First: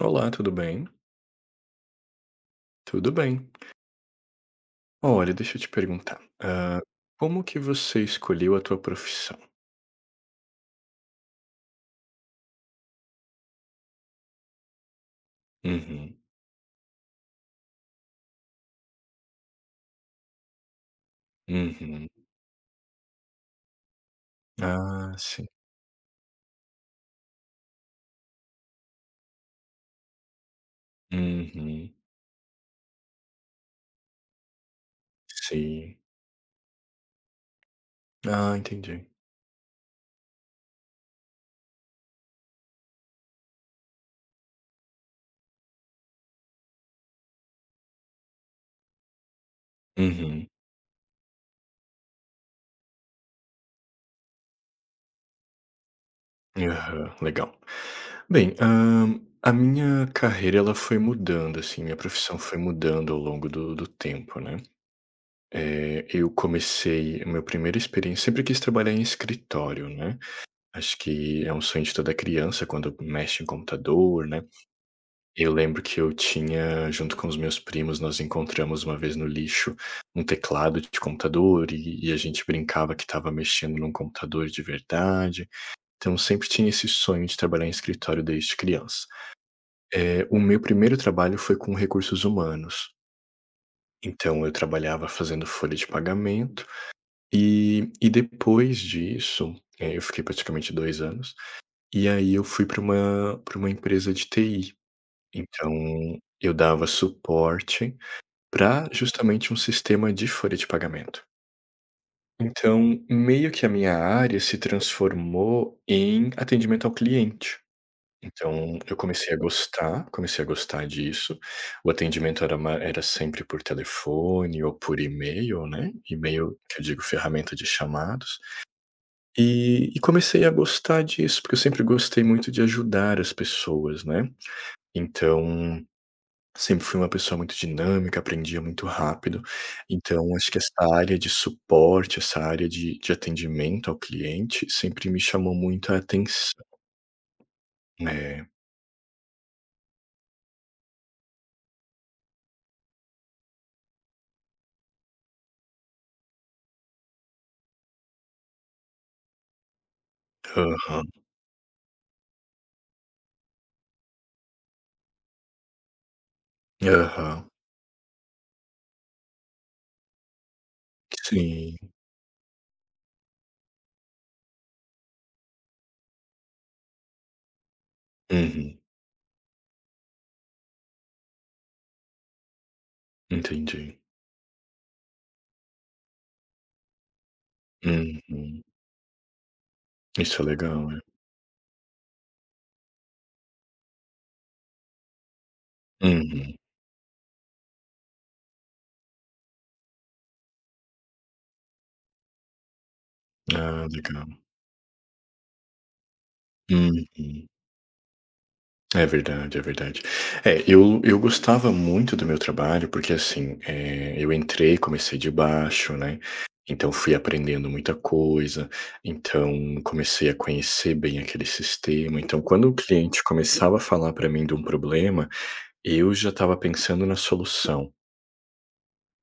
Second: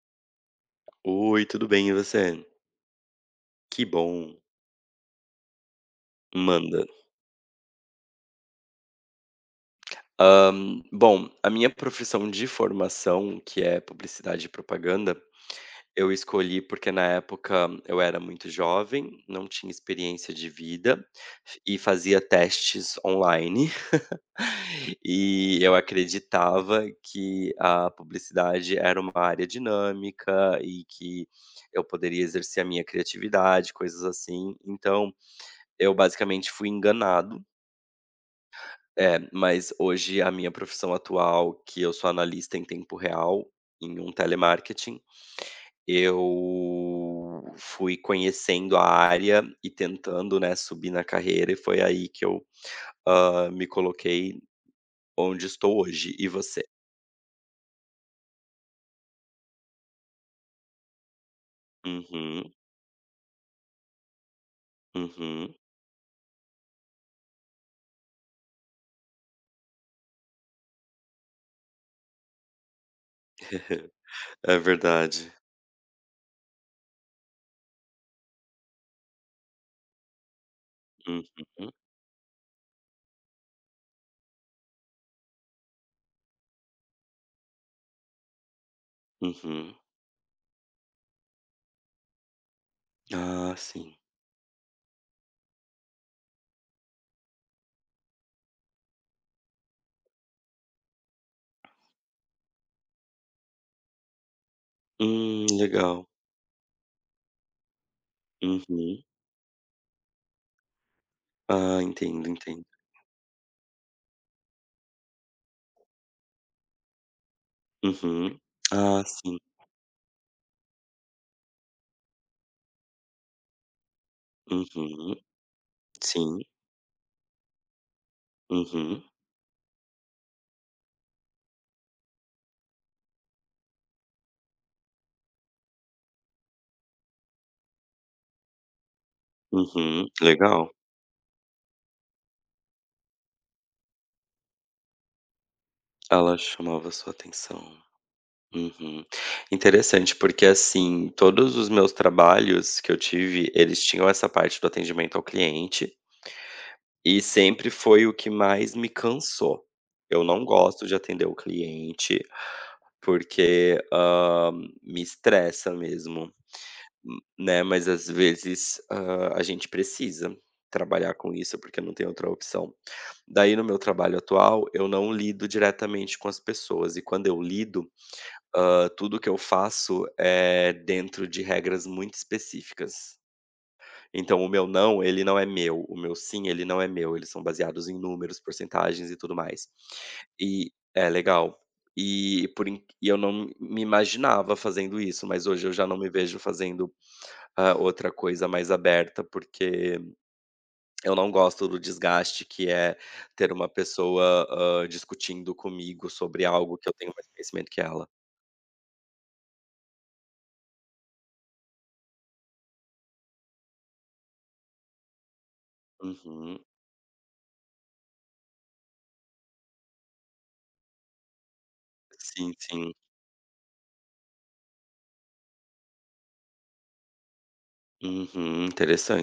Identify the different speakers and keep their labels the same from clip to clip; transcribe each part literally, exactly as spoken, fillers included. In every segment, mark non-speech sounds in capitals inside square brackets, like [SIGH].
Speaker 1: Olá, tudo bem?
Speaker 2: Oi, tudo bem, e você?
Speaker 1: Tudo bem.
Speaker 2: Que bom,
Speaker 1: Olha, deixa eu te perguntar, hã,
Speaker 2: manda.
Speaker 1: como que você escolheu a tua profissão?
Speaker 2: Hã, bom, a minha profissão de formação, que é publicidade e propaganda, eu
Speaker 1: Uhum,
Speaker 2: escolhi porque na época eu era muito jovem, não tinha experiência de vida e
Speaker 1: uhum.
Speaker 2: fazia testes online, [LAUGHS]
Speaker 1: Ah, sim.
Speaker 2: e eu acreditava que a publicidade era uma área dinâmica e que eu
Speaker 1: Uhum,
Speaker 2: poderia exercer a minha criatividade, coisas assim. Então eu
Speaker 1: sim.
Speaker 2: basicamente fui enganado.
Speaker 1: Ah, entendi.
Speaker 2: É, mas hoje a minha profissão atual, que eu sou analista em tempo real, em um telemarketing, eu fui conhecendo a área e tentando,
Speaker 1: Uhum.
Speaker 2: né, subir na carreira, e foi aí que eu, hã, me coloquei onde estou hoje. E você?
Speaker 1: Aham, legal. Bem, hã, a minha carreira ela foi mudando, assim, minha profissão
Speaker 2: Uhum,
Speaker 1: foi mudando ao longo do do tempo, né.
Speaker 2: uhum.
Speaker 1: Eh, eu comecei a minha primeira experiên sempre quis trabalhar em escritório, né. Acho que é um sonho de toda criança quando mexe em computador, né.
Speaker 2: [LAUGHS] É verdade.
Speaker 1: Eu lembro que eu tinha, junto com os meus primos, nós encontramos uma vez no lixo um teclado de
Speaker 2: Uhum,
Speaker 1: computador e e a gente brincava que estava mexendo num computador de verdade. Então sempre tinha esse sonho de trabalhar em escritório desde criança.
Speaker 2: uhum.
Speaker 1: Eh, o meu primeiro trabalho foi com recursos humanos,
Speaker 2: Ah, sim.
Speaker 1: então eu trabalhava fazendo folha de pagamento e e depois disso, eh, eu fiquei praticamente dois anos. E aí eu fui para uma para uma empresa de T I,
Speaker 2: Hum,
Speaker 1: então
Speaker 2: legal.
Speaker 1: eu dava suporte para
Speaker 2: Uhum.
Speaker 1: justamente um sistema de folha de pagamento.
Speaker 2: Ah, entendo, entendo.
Speaker 1: Então, meio que a minha área se transformou em atendimento ao cliente.
Speaker 2: Uhum.
Speaker 1: Então eu
Speaker 2: Ah,
Speaker 1: comecei a
Speaker 2: sim.
Speaker 1: gostar, comecei a gostar disso, o atendimento era ma era sempre por telefone ou por
Speaker 2: Uhum.
Speaker 1: e-mail, né,
Speaker 2: Sim.
Speaker 1: e-mail que eu digo ferramenta de chamados,
Speaker 2: Uhum.
Speaker 1: e e comecei a gostar disso, porque eu sempre gostei muito de ajudar as pessoas, né. Então, sempre fui uma pessoa muito dinâmica, aprendia muito rápido.
Speaker 2: Uhum,
Speaker 1: Então, acho que
Speaker 2: legal.
Speaker 1: essa área de suporte, essa área de de atendimento ao cliente sempre me chamou muita
Speaker 2: Ela
Speaker 1: atenção.
Speaker 2: chamava sua atenção.
Speaker 1: É.
Speaker 2: Uhum. Interessante, porque assim, todos os meus trabalhos que eu tive, eles tinham essa parte do atendimento ao cliente, e sempre foi o que mais me cansou. Eu não gosto de
Speaker 1: Aham.
Speaker 2: atender o cliente, porque, hã, me estressa mesmo. Hum,
Speaker 1: Aham.
Speaker 2: né, mas às vezes, hã, a gente precisa trabalhar com isso,
Speaker 1: Sim.
Speaker 2: porque não tem outra opção. Daí no meu trabalho atual, eu não lido diretamente com as pessoas e quando eu lido,
Speaker 1: Uhum.
Speaker 2: hã, tudo que eu faço é dentro de regras muito específicas.
Speaker 1: Entendi.
Speaker 2: Então o meu "não", ele não é meu, o meu "sim", ele não é meu, eles são baseados em números,
Speaker 1: Uhum.
Speaker 2: porcentagens e tudo mais.
Speaker 1: Isso é
Speaker 2: E
Speaker 1: legal, é.
Speaker 2: é legal. E por in e eu não me imaginava fazendo isso, mas hoje eu já não me vejo
Speaker 1: Uhum.
Speaker 2: fazendo ah, outra coisa mais aberta, porque eu não gosto do desgaste que é ter uma
Speaker 1: Ah, legal.
Speaker 2: pessoa, hã, discutindo comigo sobre algo que eu tenho mais
Speaker 1: Uhum.
Speaker 2: conhecimento que ela.
Speaker 1: É verdade, é verdade. É, eu eu gostava muito do meu trabalho, porque assim, eh, eu entrei, comecei de baixo, né,
Speaker 2: Uhum.
Speaker 1: então fui aprendendo muita coisa, então comecei a conhecer bem aquele sistema, então
Speaker 2: Sim,
Speaker 1: quando o
Speaker 2: sim.
Speaker 1: cliente começava a falar para mim de um problema, eu já estava pensando na solução,
Speaker 2: Uhum,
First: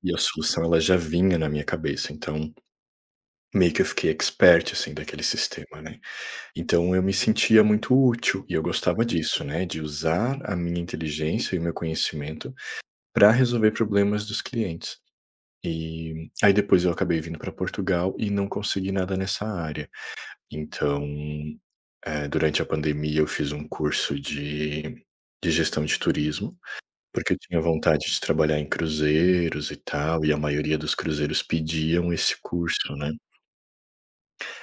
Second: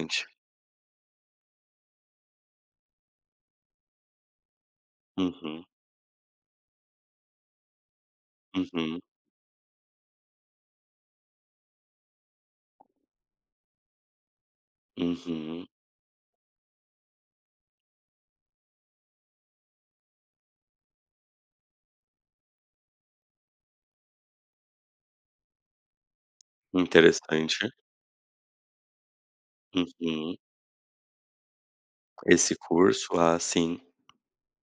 Speaker 1: e a solução ela já vinha na minha cabeça, então meio que eu fiquei expert, assim, daquele
Speaker 2: Uhum,
Speaker 1: sistema, né. Então eu me sentia muito útil e eu
Speaker 2: uhum,
Speaker 1: gostava disso, né, de usar a minha inteligência e o meu conhecimento para resolver problemas dos clientes.
Speaker 2: uhum.
Speaker 1: E aí depois eu acabei vindo para Portugal e não consegui nada nessa área. Então, eh, durante a pandemia eu fiz um curso de de gestão de turismo, porque eu tinha
Speaker 2: Interessante.
Speaker 1: vontade de trabalhar em cruzeiros e tal, e a
Speaker 2: Uhum.
Speaker 1: maioria dos cruzeiros pediam esse
Speaker 2: Esse
Speaker 1: curso, né.
Speaker 2: curso? Ah, sim.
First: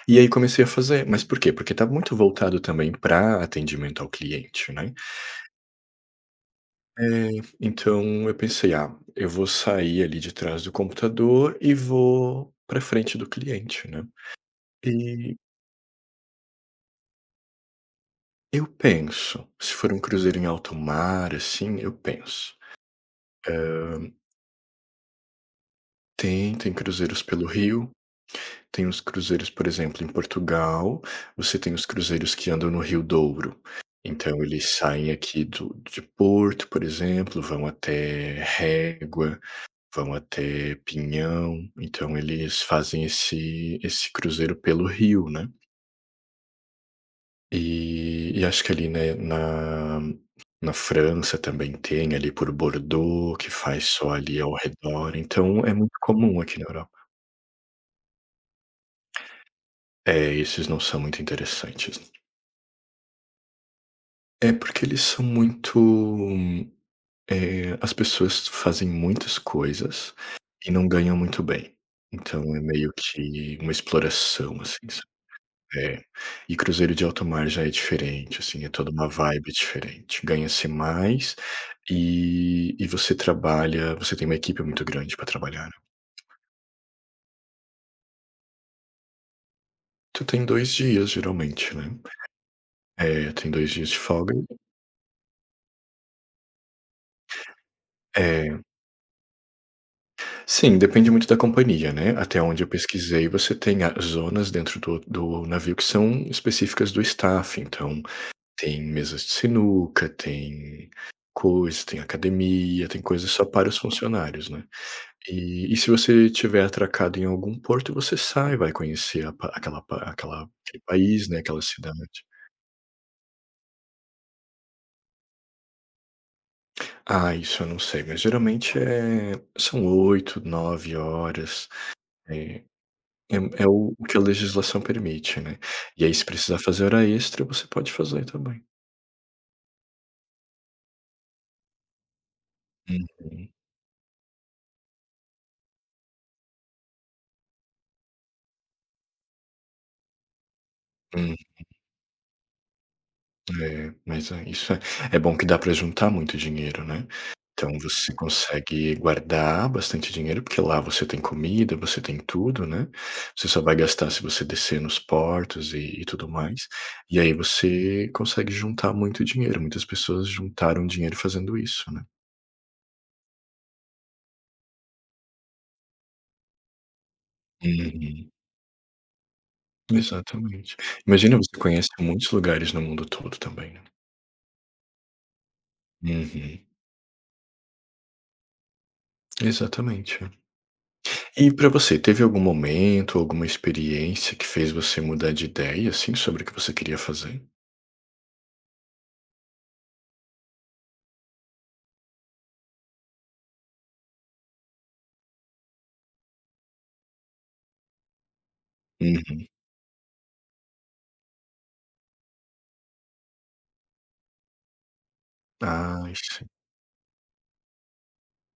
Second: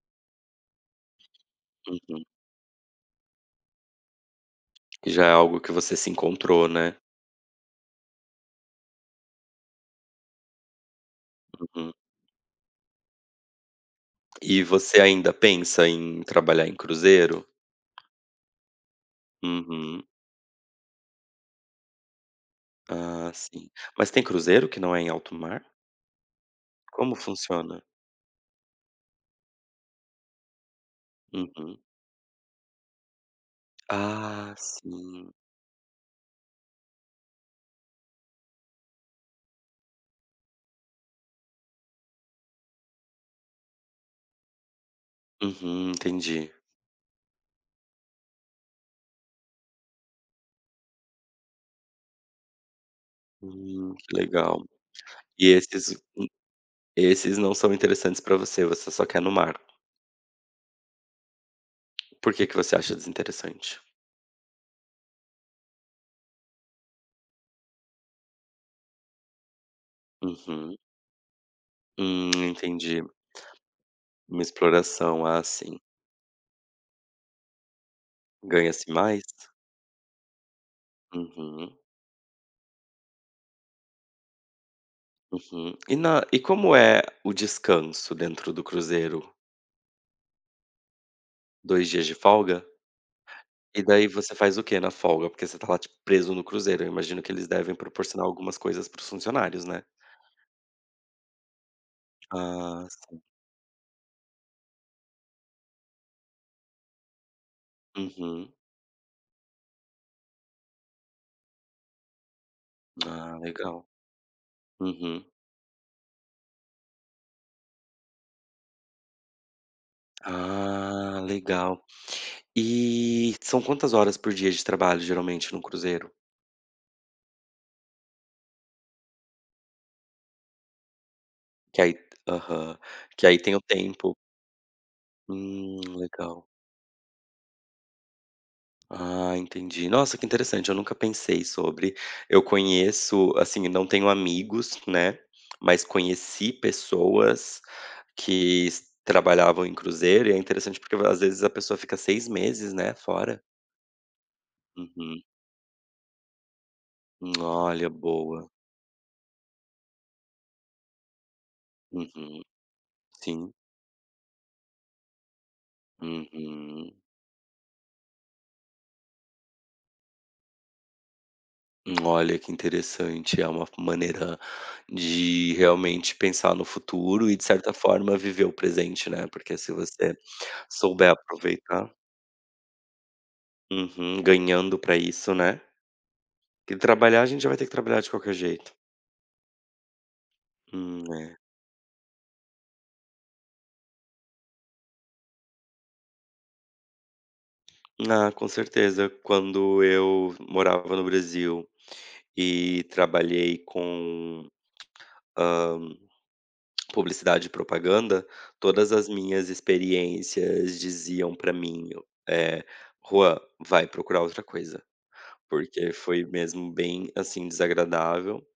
Speaker 1: E aí comecei a fazer. Mas por quê? Porque tá muito
Speaker 2: Uhum.
Speaker 1: voltado também para atendimento ao cliente, né.
Speaker 2: Já é algo que você se encontrou, né.
Speaker 1: Eh, então eu pensei: "Ah, eu vou sair ali de trás do computador e
Speaker 2: Uhum.
Speaker 1: vou para frente do cliente, né".
Speaker 2: E você ainda
Speaker 1: E
Speaker 2: pensa em trabalhar em cruzeiro?
Speaker 1: eu penso, se for um
Speaker 2: Uhum.
Speaker 1: cruzeiro em alto mar, assim, eu penso,
Speaker 2: Ah, sim.
Speaker 1: hã,
Speaker 2: Mas tem cruzeiro que não é em alto mar?
Speaker 1: tem tem
Speaker 2: Como
Speaker 1: cruzeiros pelo
Speaker 2: funciona?
Speaker 1: rio. Tem os cruzeiros, por exemplo, em Portugal, você tem
Speaker 2: Uhum.
Speaker 1: os cruzeiros que andam no Rio Douro. Então
Speaker 2: Ah,
Speaker 1: eles saem
Speaker 2: sim.
Speaker 1: aqui do de Porto, por exemplo, vão até Régua, vão até Pinhão, então eles fazem esse esse cruzeiro pelo rio, né.
Speaker 2: Uhum, entendi.
Speaker 1: E e acho que ali, né, na na França também tem, ali por Bordeaux, que faz
Speaker 2: Hum,
Speaker 1: só
Speaker 2: que
Speaker 1: ali ao
Speaker 2: legal.
Speaker 1: redor,
Speaker 2: E
Speaker 1: então é
Speaker 2: esses
Speaker 1: muito comum aqui na Europa.
Speaker 2: esses não são interessantes pra você, você só quer no mar.
Speaker 1: É, esses não são muito interessantes.
Speaker 2: Por que que você acha desinteressante?
Speaker 1: É porque eles são muito, eh, as pessoas fazem muitas coisas e
Speaker 2: Uhum.
Speaker 1: não ganham muito bem.
Speaker 2: Hum,
Speaker 1: Então é meio
Speaker 2: entendi.
Speaker 1: que uma
Speaker 2: Uma
Speaker 1: exploração, assim, sabe.
Speaker 2: exploração, ah, sim.
Speaker 1: É. E cruzeiro de alto mar já é diferente, assim, é toda
Speaker 2: Ganha-se
Speaker 1: uma
Speaker 2: mais?
Speaker 1: vibe diferente. Ganha-se mais
Speaker 2: Uhum,
Speaker 1: e e você trabalha, você tem uma equipe muito grande para trabalhar, né.
Speaker 2: uhum. E na e como é o descanso dentro do cruzeiro?
Speaker 1: Tu tem dois dias geralmente,
Speaker 2: Dois
Speaker 1: né.
Speaker 2: dias de folga?
Speaker 1: É, tem dois
Speaker 2: E
Speaker 1: dias de
Speaker 2: daí
Speaker 1: folga.
Speaker 2: você faz o quê na folga? Porque você tá lá, tipo, preso no cruzeiro. Eu imagino que eles devem proporcionar algumas
Speaker 1: É.
Speaker 2: coisas para os funcionários, né?
Speaker 1: Sim, depende muito da companhia, né. Até onde eu
Speaker 2: Ah, sim.
Speaker 1: pesquisei, você tem a zonas dentro do do navio que são específicas do staff, então
Speaker 2: Uhum.
Speaker 1: tem mesas de sinuca, tem coisas, tem academia, tem coisas
Speaker 2: Ah,
Speaker 1: só para os
Speaker 2: legal.
Speaker 1: funcionários, né.
Speaker 2: Uhum.
Speaker 1: E e se você tiver atracado em algum porto, você sai, vai conhecer a pa aquela pa aquela aquele
Speaker 2: Ah,
Speaker 1: país, né, aquela
Speaker 2: legal.
Speaker 1: cidade.
Speaker 2: E são quantas horas por dia de trabalho, geralmente, num cruzeiro?
Speaker 1: Ah, isso eu não sei, mas geralmente, é, são oito nove horas,
Speaker 2: Que aí
Speaker 1: eh,
Speaker 2: aham. Que aí tem o
Speaker 1: é é o o
Speaker 2: tempo.
Speaker 1: que a legislação permite, né.
Speaker 2: Hum,
Speaker 1: E aí se
Speaker 2: legal.
Speaker 1: precisar fazer hora extra, você pode fazer também.
Speaker 2: Ah, entendi. Nossa, que interessante, eu nunca pensei sobre. Eu conheço,
Speaker 1: Uhum.
Speaker 2: assim, não tenho amigos, né, mas conheci pessoas que s trabalhavam em cruzeiro e é interessante porque às
Speaker 1: Hum,
Speaker 2: vezes a pessoa fica seis meses, né, fora.
Speaker 1: é, mas é isso é é
Speaker 2: Uhum.
Speaker 1: bom que dá para juntar muito dinheiro, né.
Speaker 2: Hum,
Speaker 1: Então
Speaker 2: olha,
Speaker 1: você
Speaker 2: boa.
Speaker 1: consegue guardar bastante dinheiro, porque lá você tem comida, você tem
Speaker 2: Uhum.
Speaker 1: tudo, né. Você
Speaker 2: Sim.
Speaker 1: só vai gastar se você descer nos portos e e tudo mais.
Speaker 2: Uhum.
Speaker 1: E aí você consegue juntar muito dinheiro, muitas pessoas juntaram dinheiro fazendo isso,
Speaker 2: Hum,
Speaker 1: né.
Speaker 2: olha, que interessante, é uma maneira de realmente pensar no futuro e, de certa forma,
Speaker 1: Uhum.
Speaker 2: viver o presente, né, porque se você
Speaker 1: Exatamente.
Speaker 2: souber
Speaker 1: Imagina, você conhece
Speaker 2: aproveitar.
Speaker 1: muitos lugares no mundo todo também, né.
Speaker 2: Uhum, ganhando pra isso, né.
Speaker 1: Uhum.
Speaker 2: Que trabalhar a gente já vai ter que trabalhar de qualquer jeito.
Speaker 1: Exatamente.
Speaker 2: Hum, é.
Speaker 1: E pra você, teve algum momento, alguma experiência que fez você mudar de ideia, assim, sobre o que você queria fazer?
Speaker 2: Ah, com certeza. Quando eu morava no Brasil e trabalhei com publicidade e propaganda, todas as
Speaker 1: Uhum.
Speaker 2: minhas experiências diziam pra mim, eh: "Juan, vai procurar outra coisa", porque
Speaker 1: Ai,
Speaker 2: foi
Speaker 1: sim.
Speaker 2: mesmo bem, assim, desagradável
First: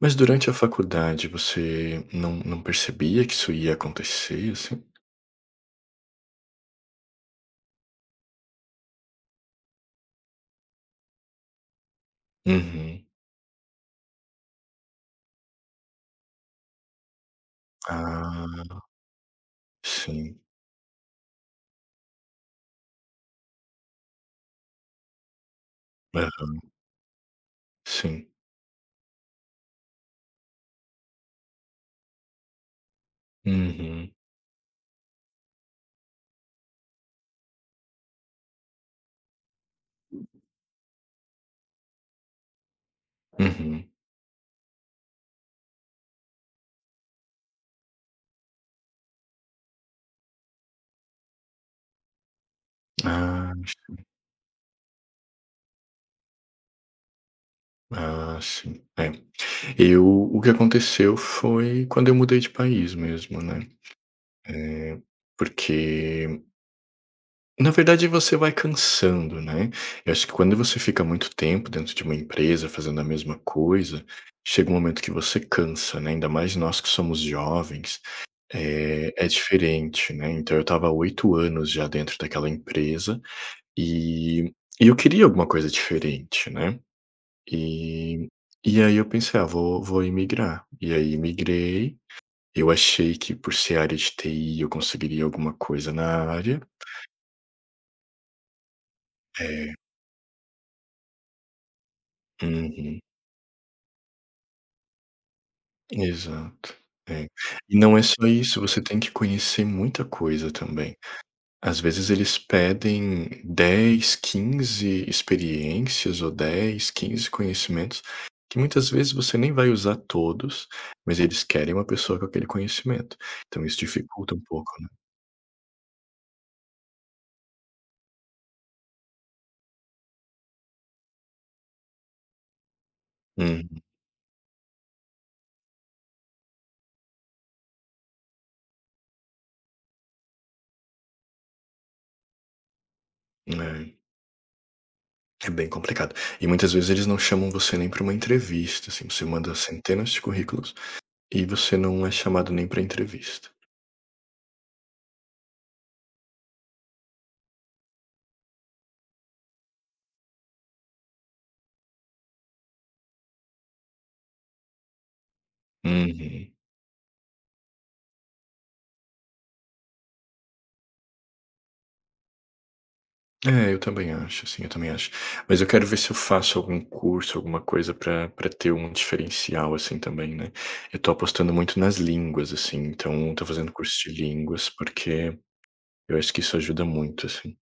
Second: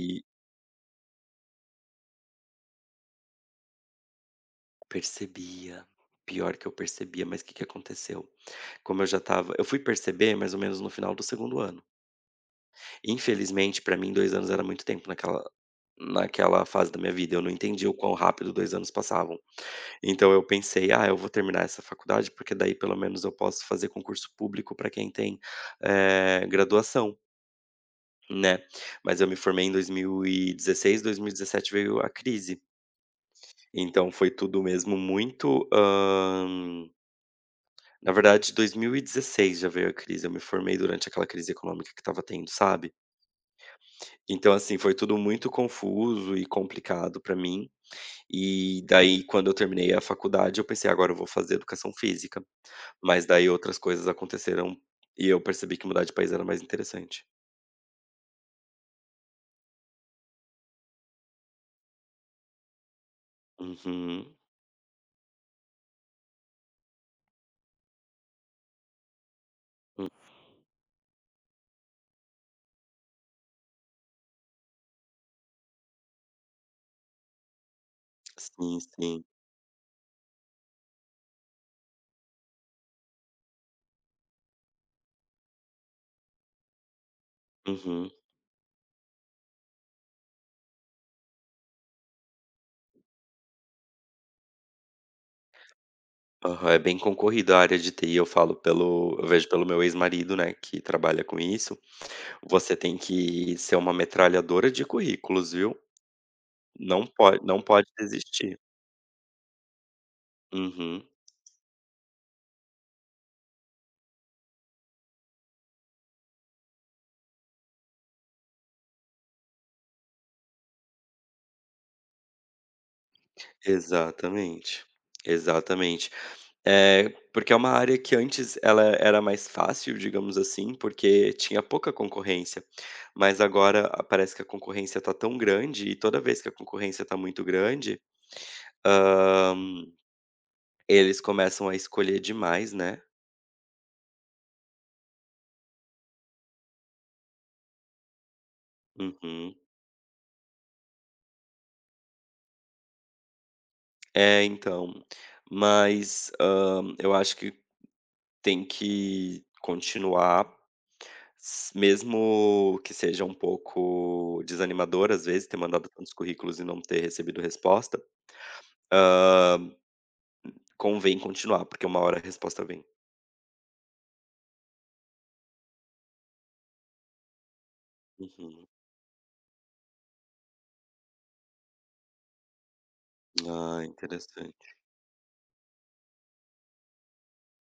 Speaker 1: Mas durante a faculdade você não não percebia que isso ia acontecer, assim?
Speaker 2: percebia. Pior que eu percebia, mas o que que aconteceu? Como eu já estava eu fui perceber mais ou menos no final do segundo ano.
Speaker 1: Uhum.
Speaker 2: Infelizmente, pra mim dois anos era muito tempo naquela naquela fase da minha vida, eu não entendi o quão rápido
Speaker 1: Ah,
Speaker 2: dois anos passavam. Então
Speaker 1: sim.
Speaker 2: eu pensei: "Ah, eu vou terminar essa faculdade, porque daí pelo menos eu posso fazer concurso público pra quem tem, eh,
Speaker 1: Aham.
Speaker 2: graduação",
Speaker 1: Sim.
Speaker 2: né. Mas eu me formei em dois dois mil mil e dezesseis, dois mil e dezessete veio a crise, então
Speaker 1: Uhum.
Speaker 2: foi tudo mesmo muito. Na verdade, dois mil e dezesseis já veio a crise, eu me formei durante aquela crise econômica que estava tendo, sabe.
Speaker 1: Uhum.
Speaker 2: Então, assim, foi tudo muito confuso e complicado pra mim, e daí quando eu terminei a faculdade eu pensei: "Agora eu vou fazer educação física", mas daí
Speaker 1: Ah.
Speaker 2: outras coisas aconteceram e eu percebi que mudar de país era mais interessante.
Speaker 1: Ah, sim. É. Eu, o que aconteceu foi quando eu mudei de país mesmo, né,
Speaker 2: Uhum.
Speaker 1: eh, porque na verdade você vai cansando, né.
Speaker 2: Hum.
Speaker 1: Eu acho que quando você fica muito tempo dentro de uma empresa fazendo a mesma coisa, chega um momento que você cansa, né, ainda mais nós que somos jovens,
Speaker 2: Sim,
Speaker 1: é
Speaker 2: sim.
Speaker 1: é diferente, né. Então eu estava há oito anos já dentro daquela empresa, e e eu queria alguma coisa diferente, né.
Speaker 2: Uhum.
Speaker 1: E e aí eu pensei: "Ah, vou vou imigrar". E aí migrei, eu achei que por ser área de T I eu conseguiria alguma coisa na área.
Speaker 2: Aham, é bem concorrido a área de T I, eu falo pelo eu vejo pelo
Speaker 1: É.
Speaker 2: meu ex-marido, né, que trabalha com isso. Você tem
Speaker 1: Uhum.
Speaker 2: que ser uma metralhadora de currículos, viu.
Speaker 1: Exato.
Speaker 2: Não
Speaker 1: É.
Speaker 2: pode não
Speaker 1: E
Speaker 2: pode
Speaker 1: não é só
Speaker 2: desistir.
Speaker 1: isso, você tem que conhecer muita coisa também.
Speaker 2: Uhum.
Speaker 1: Às vezes eles pedem dez, quinze experiências ou dez, quinze conhecimentos, que muitas vezes você nem vai usar todos, mas eles querem uma pessoa com aquele conhecimento. Então isso dificulta um pouco,
Speaker 2: Exatamente,
Speaker 1: né.
Speaker 2: exatamente. Eh, porque é uma área que antes ela era mais fácil, digamos assim, porque tinha pouca concorrência, mas
Speaker 1: Uhum.
Speaker 2: agora a parece que a concorrência tá tão grande e toda vez que a concorrência tá muito grande, hã, eles começam a escolher demais, né.
Speaker 1: É, é bem complicado. E muitas vezes eles não chamam você nem para uma entrevista, assim, você manda
Speaker 2: Uhum.
Speaker 1: centenas de currículos e você não é chamado nem para entrevista.
Speaker 2: É, então. Mas, hã, eu acho que tem que continuar, s mesmo que seja um pouco desanimador, às vezes, ter mandado tantos
Speaker 1: Uhum.
Speaker 2: currículos e não ter recebido resposta, hã, convém continuar, porque uma hora a resposta vem.
Speaker 1: É, eu também acho, assim, eu também acho. Mas eu quero ver se eu faço algum curso, alguma coisa para para
Speaker 2: Uhum.
Speaker 1: ter um diferencial, assim, também, né. Eu tô apostando muito nas línguas, assim, então tô fazendo
Speaker 2: Ah,
Speaker 1: curso de línguas,
Speaker 2: interessante.
Speaker 1: porque eu acho que isso ajuda muito, assim.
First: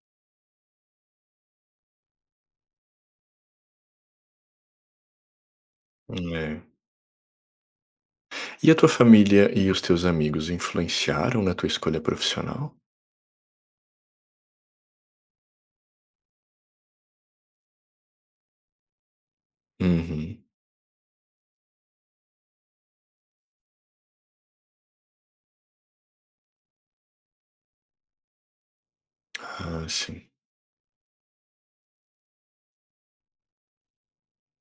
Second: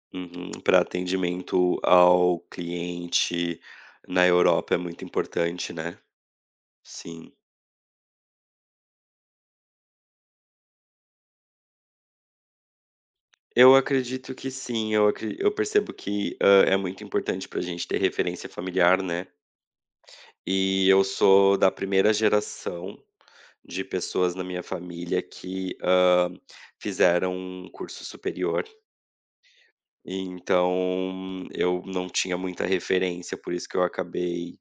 Speaker 2: Para atendimento ao cliente na Europa é muito importante, né.
Speaker 1: É.
Speaker 2: Sim.
Speaker 1: E a tua família e os teus amigos influenciaram na tua escolha profissional?
Speaker 2: Eu acredito que sim, eu acre eu percebo que, hã, é muito importante para a gente ter referência familiar, né.
Speaker 1: Uhum.
Speaker 2: E eu sou da primeira geração de pessoas na minha família que, hã, fizeram um curso superior,
Speaker 1: Ah,
Speaker 2: e
Speaker 1: sim.
Speaker 2: então eu não tinha muita referência, por isso que eu acabei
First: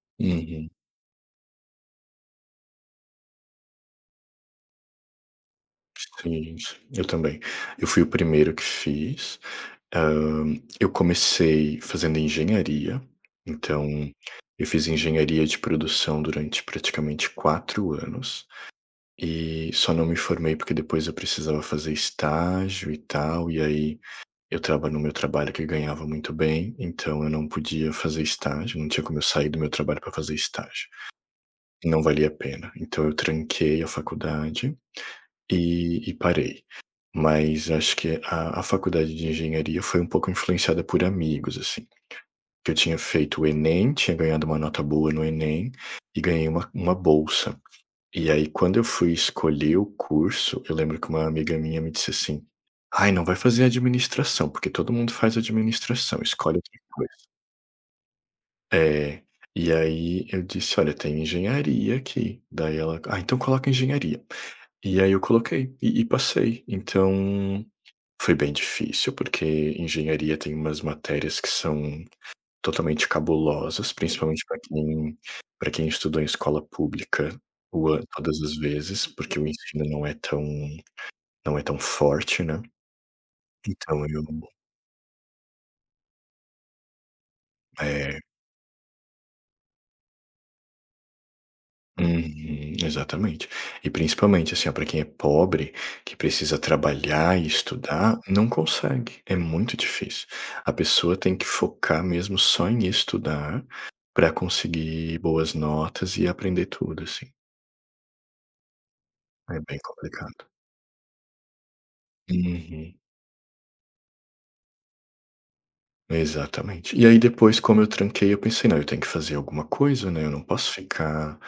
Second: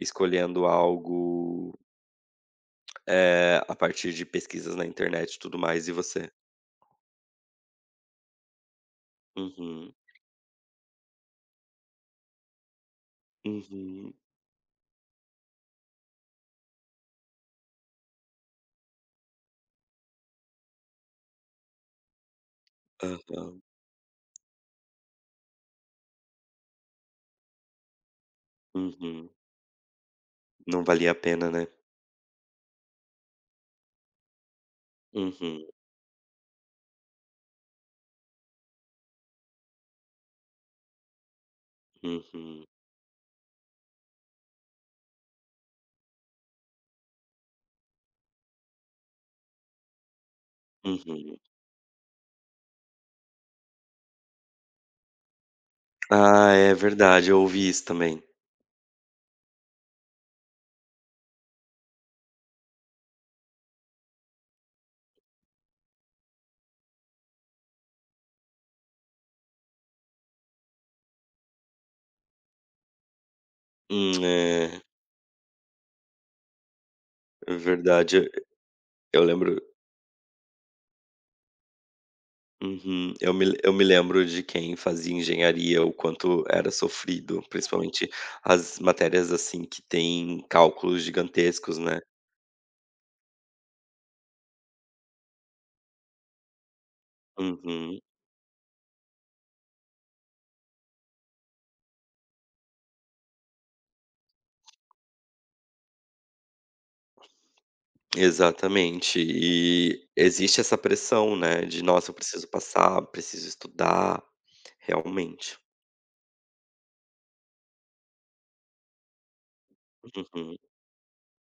Speaker 2: escolhendo
Speaker 1: Uhum.
Speaker 2: algo, eh, a partir de pesquisas na internet e tudo mais. E você?
Speaker 1: Sim, sim. Eu também. Eu fui o primeiro que fiz.
Speaker 2: Uhum,
Speaker 1: Hã, eu comecei fazendo engenharia, então
Speaker 2: uhum,
Speaker 1: eu fiz engenharia de produção durante praticamente quatro anos e só não me formei porque depois eu precisava fazer estágio e tal, e
Speaker 2: aham,
Speaker 1: aí eu estava no meu trabalho que ganhava muito bem, então eu não podia fazer estágio, não tinha como eu
Speaker 2: uhum.
Speaker 1: sair do meu trabalho para fazer
Speaker 2: Não
Speaker 1: estágio.
Speaker 2: valia a pena, né?
Speaker 1: Não valia a pena. Então eu tranquei a faculdade,
Speaker 2: Uhum,
Speaker 1: E e parei. Mas acho que a a faculdade de engenharia foi um pouco influenciada por amigos, assim,
Speaker 2: uhum,
Speaker 1: que eu tinha feito o Enem, tinha ganhado uma nota boa no Enem e ganhei uma uma bolsa. E aí quando eu fui escolher o curso, eu lembro que uma
Speaker 2: uhum.
Speaker 1: amiga minha me disse assim: "Ai, não vai fazer administração, porque todo mundo faz administração,
Speaker 2: Ah,
Speaker 1: escolhe
Speaker 2: é
Speaker 1: outra coisa".
Speaker 2: verdade, eu ouvi isso também.
Speaker 1: É. E aí eu disse: "Olha, tem engenharia aqui". Daí ela: "Ah, então coloca engenharia". E aí eu coloquei e e passei. Então foi bem difícil, porque engenharia tem umas matérias que são totalmente cabulosas,
Speaker 2: Hum,
Speaker 1: principalmente para
Speaker 2: é.
Speaker 1: quem para quem estudou em escola pública, o an
Speaker 2: Verdade,
Speaker 1: todas as vezes,
Speaker 2: eu
Speaker 1: porque o
Speaker 2: lembro.
Speaker 1: ensino não é tão não é tão forte, né.
Speaker 2: Uhum, eu me eu me
Speaker 1: Então eu
Speaker 2: lembro de quem fazia engenharia, o quanto era sofrido, principalmente
Speaker 1: é.
Speaker 2: as matérias, assim, que têm cálculos gigantescos, né.
Speaker 1: Uhum, exatamente. E principalmente, assim, para quem é pobre, que precisa trabalhar e
Speaker 2: Uhum,
Speaker 1: estudar, não consegue, é muito difícil. A pessoa tem que focar mesmo só em estudar para conseguir boas notas e aprender tudo, assim.
Speaker 2: exatamente.
Speaker 1: É bem
Speaker 2: E
Speaker 1: complicado.
Speaker 2: existe essa pressão, né, de: "Nossa, eu preciso
Speaker 1: Uhum,
Speaker 2: passar, preciso estudar", realmente.
Speaker 1: exatamente. E aí depois, como eu tranquei, eu pensei: "Não, eu tenho que fazer alguma coisa, né, eu não
Speaker 2: Uhum,
Speaker 1: posso ficar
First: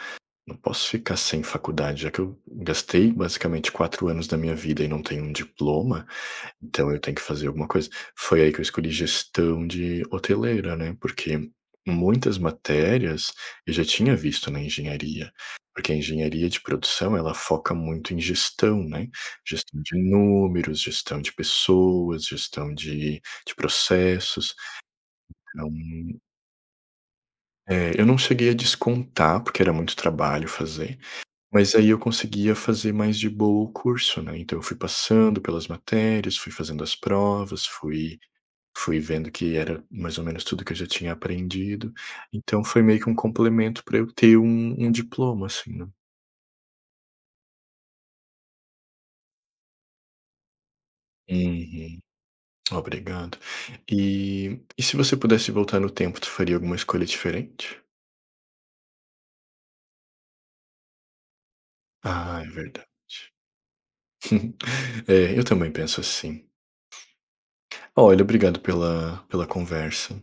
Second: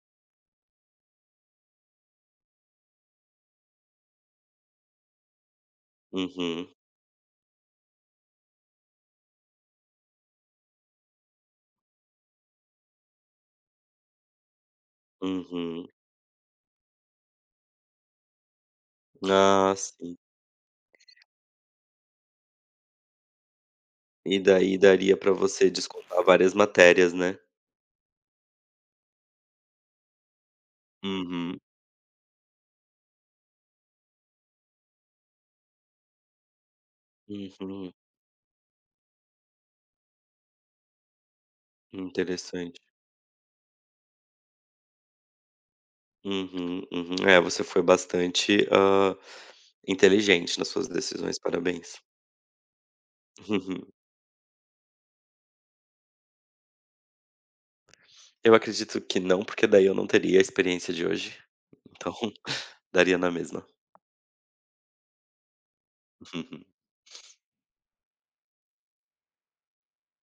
Speaker 1: não posso ficar sem faculdade, já que eu gastei basicamente quatro anos da minha vida e não tenho um diploma.
Speaker 2: uhum,
Speaker 1: Então eu tenho que fazer alguma coisa". Foi aí que eu escolhi gestão de hoteleira, né, porque muitas matérias eu já tinha visto na engenharia,
Speaker 2: uhum.
Speaker 1: porque a engenharia de produção ela foca muito em gestão, né,
Speaker 2: Ah,
Speaker 1: gestão de
Speaker 2: sim.
Speaker 1: números, gestão de pessoas, gestão de de
Speaker 2: E
Speaker 1: processos.
Speaker 2: daí daria para
Speaker 1: Então,
Speaker 2: você descontar várias matérias, né.
Speaker 1: eh, eu não cheguei a descontar, porque era muito trabalho fazer,
Speaker 2: Uhum,
Speaker 1: mas aí eu conseguia fazer mais de boa o curso, né, então eu fui passando pelas matérias, fui fazendo as provas,
Speaker 2: uhum,
Speaker 1: fui fui vendo que era mais ou menos tudo que eu já tinha aprendido, então
Speaker 2: interessante.
Speaker 1: foi meio que um complemento para eu ter um um diploma, assim, né.
Speaker 2: Uhum, uhum. É, você foi bastante, hã, inteligente nas suas decisões,
Speaker 1: Uhum.
Speaker 2: parabéns.
Speaker 1: Obrigado.
Speaker 2: Uhum.
Speaker 1: E e se você pudesse voltar no tempo, tu faria alguma escolha diferente?
Speaker 2: Eu acredito que não, porque daí eu não teria a experiência de hoje, então
Speaker 1: Ah, é
Speaker 2: [LAUGHS]
Speaker 1: verdade.
Speaker 2: daria na mesma.
Speaker 1: [LAUGHS] É, eu também penso assim.
Speaker 2: [LAUGHS]
Speaker 1: Olha, obrigado pela pela conversa.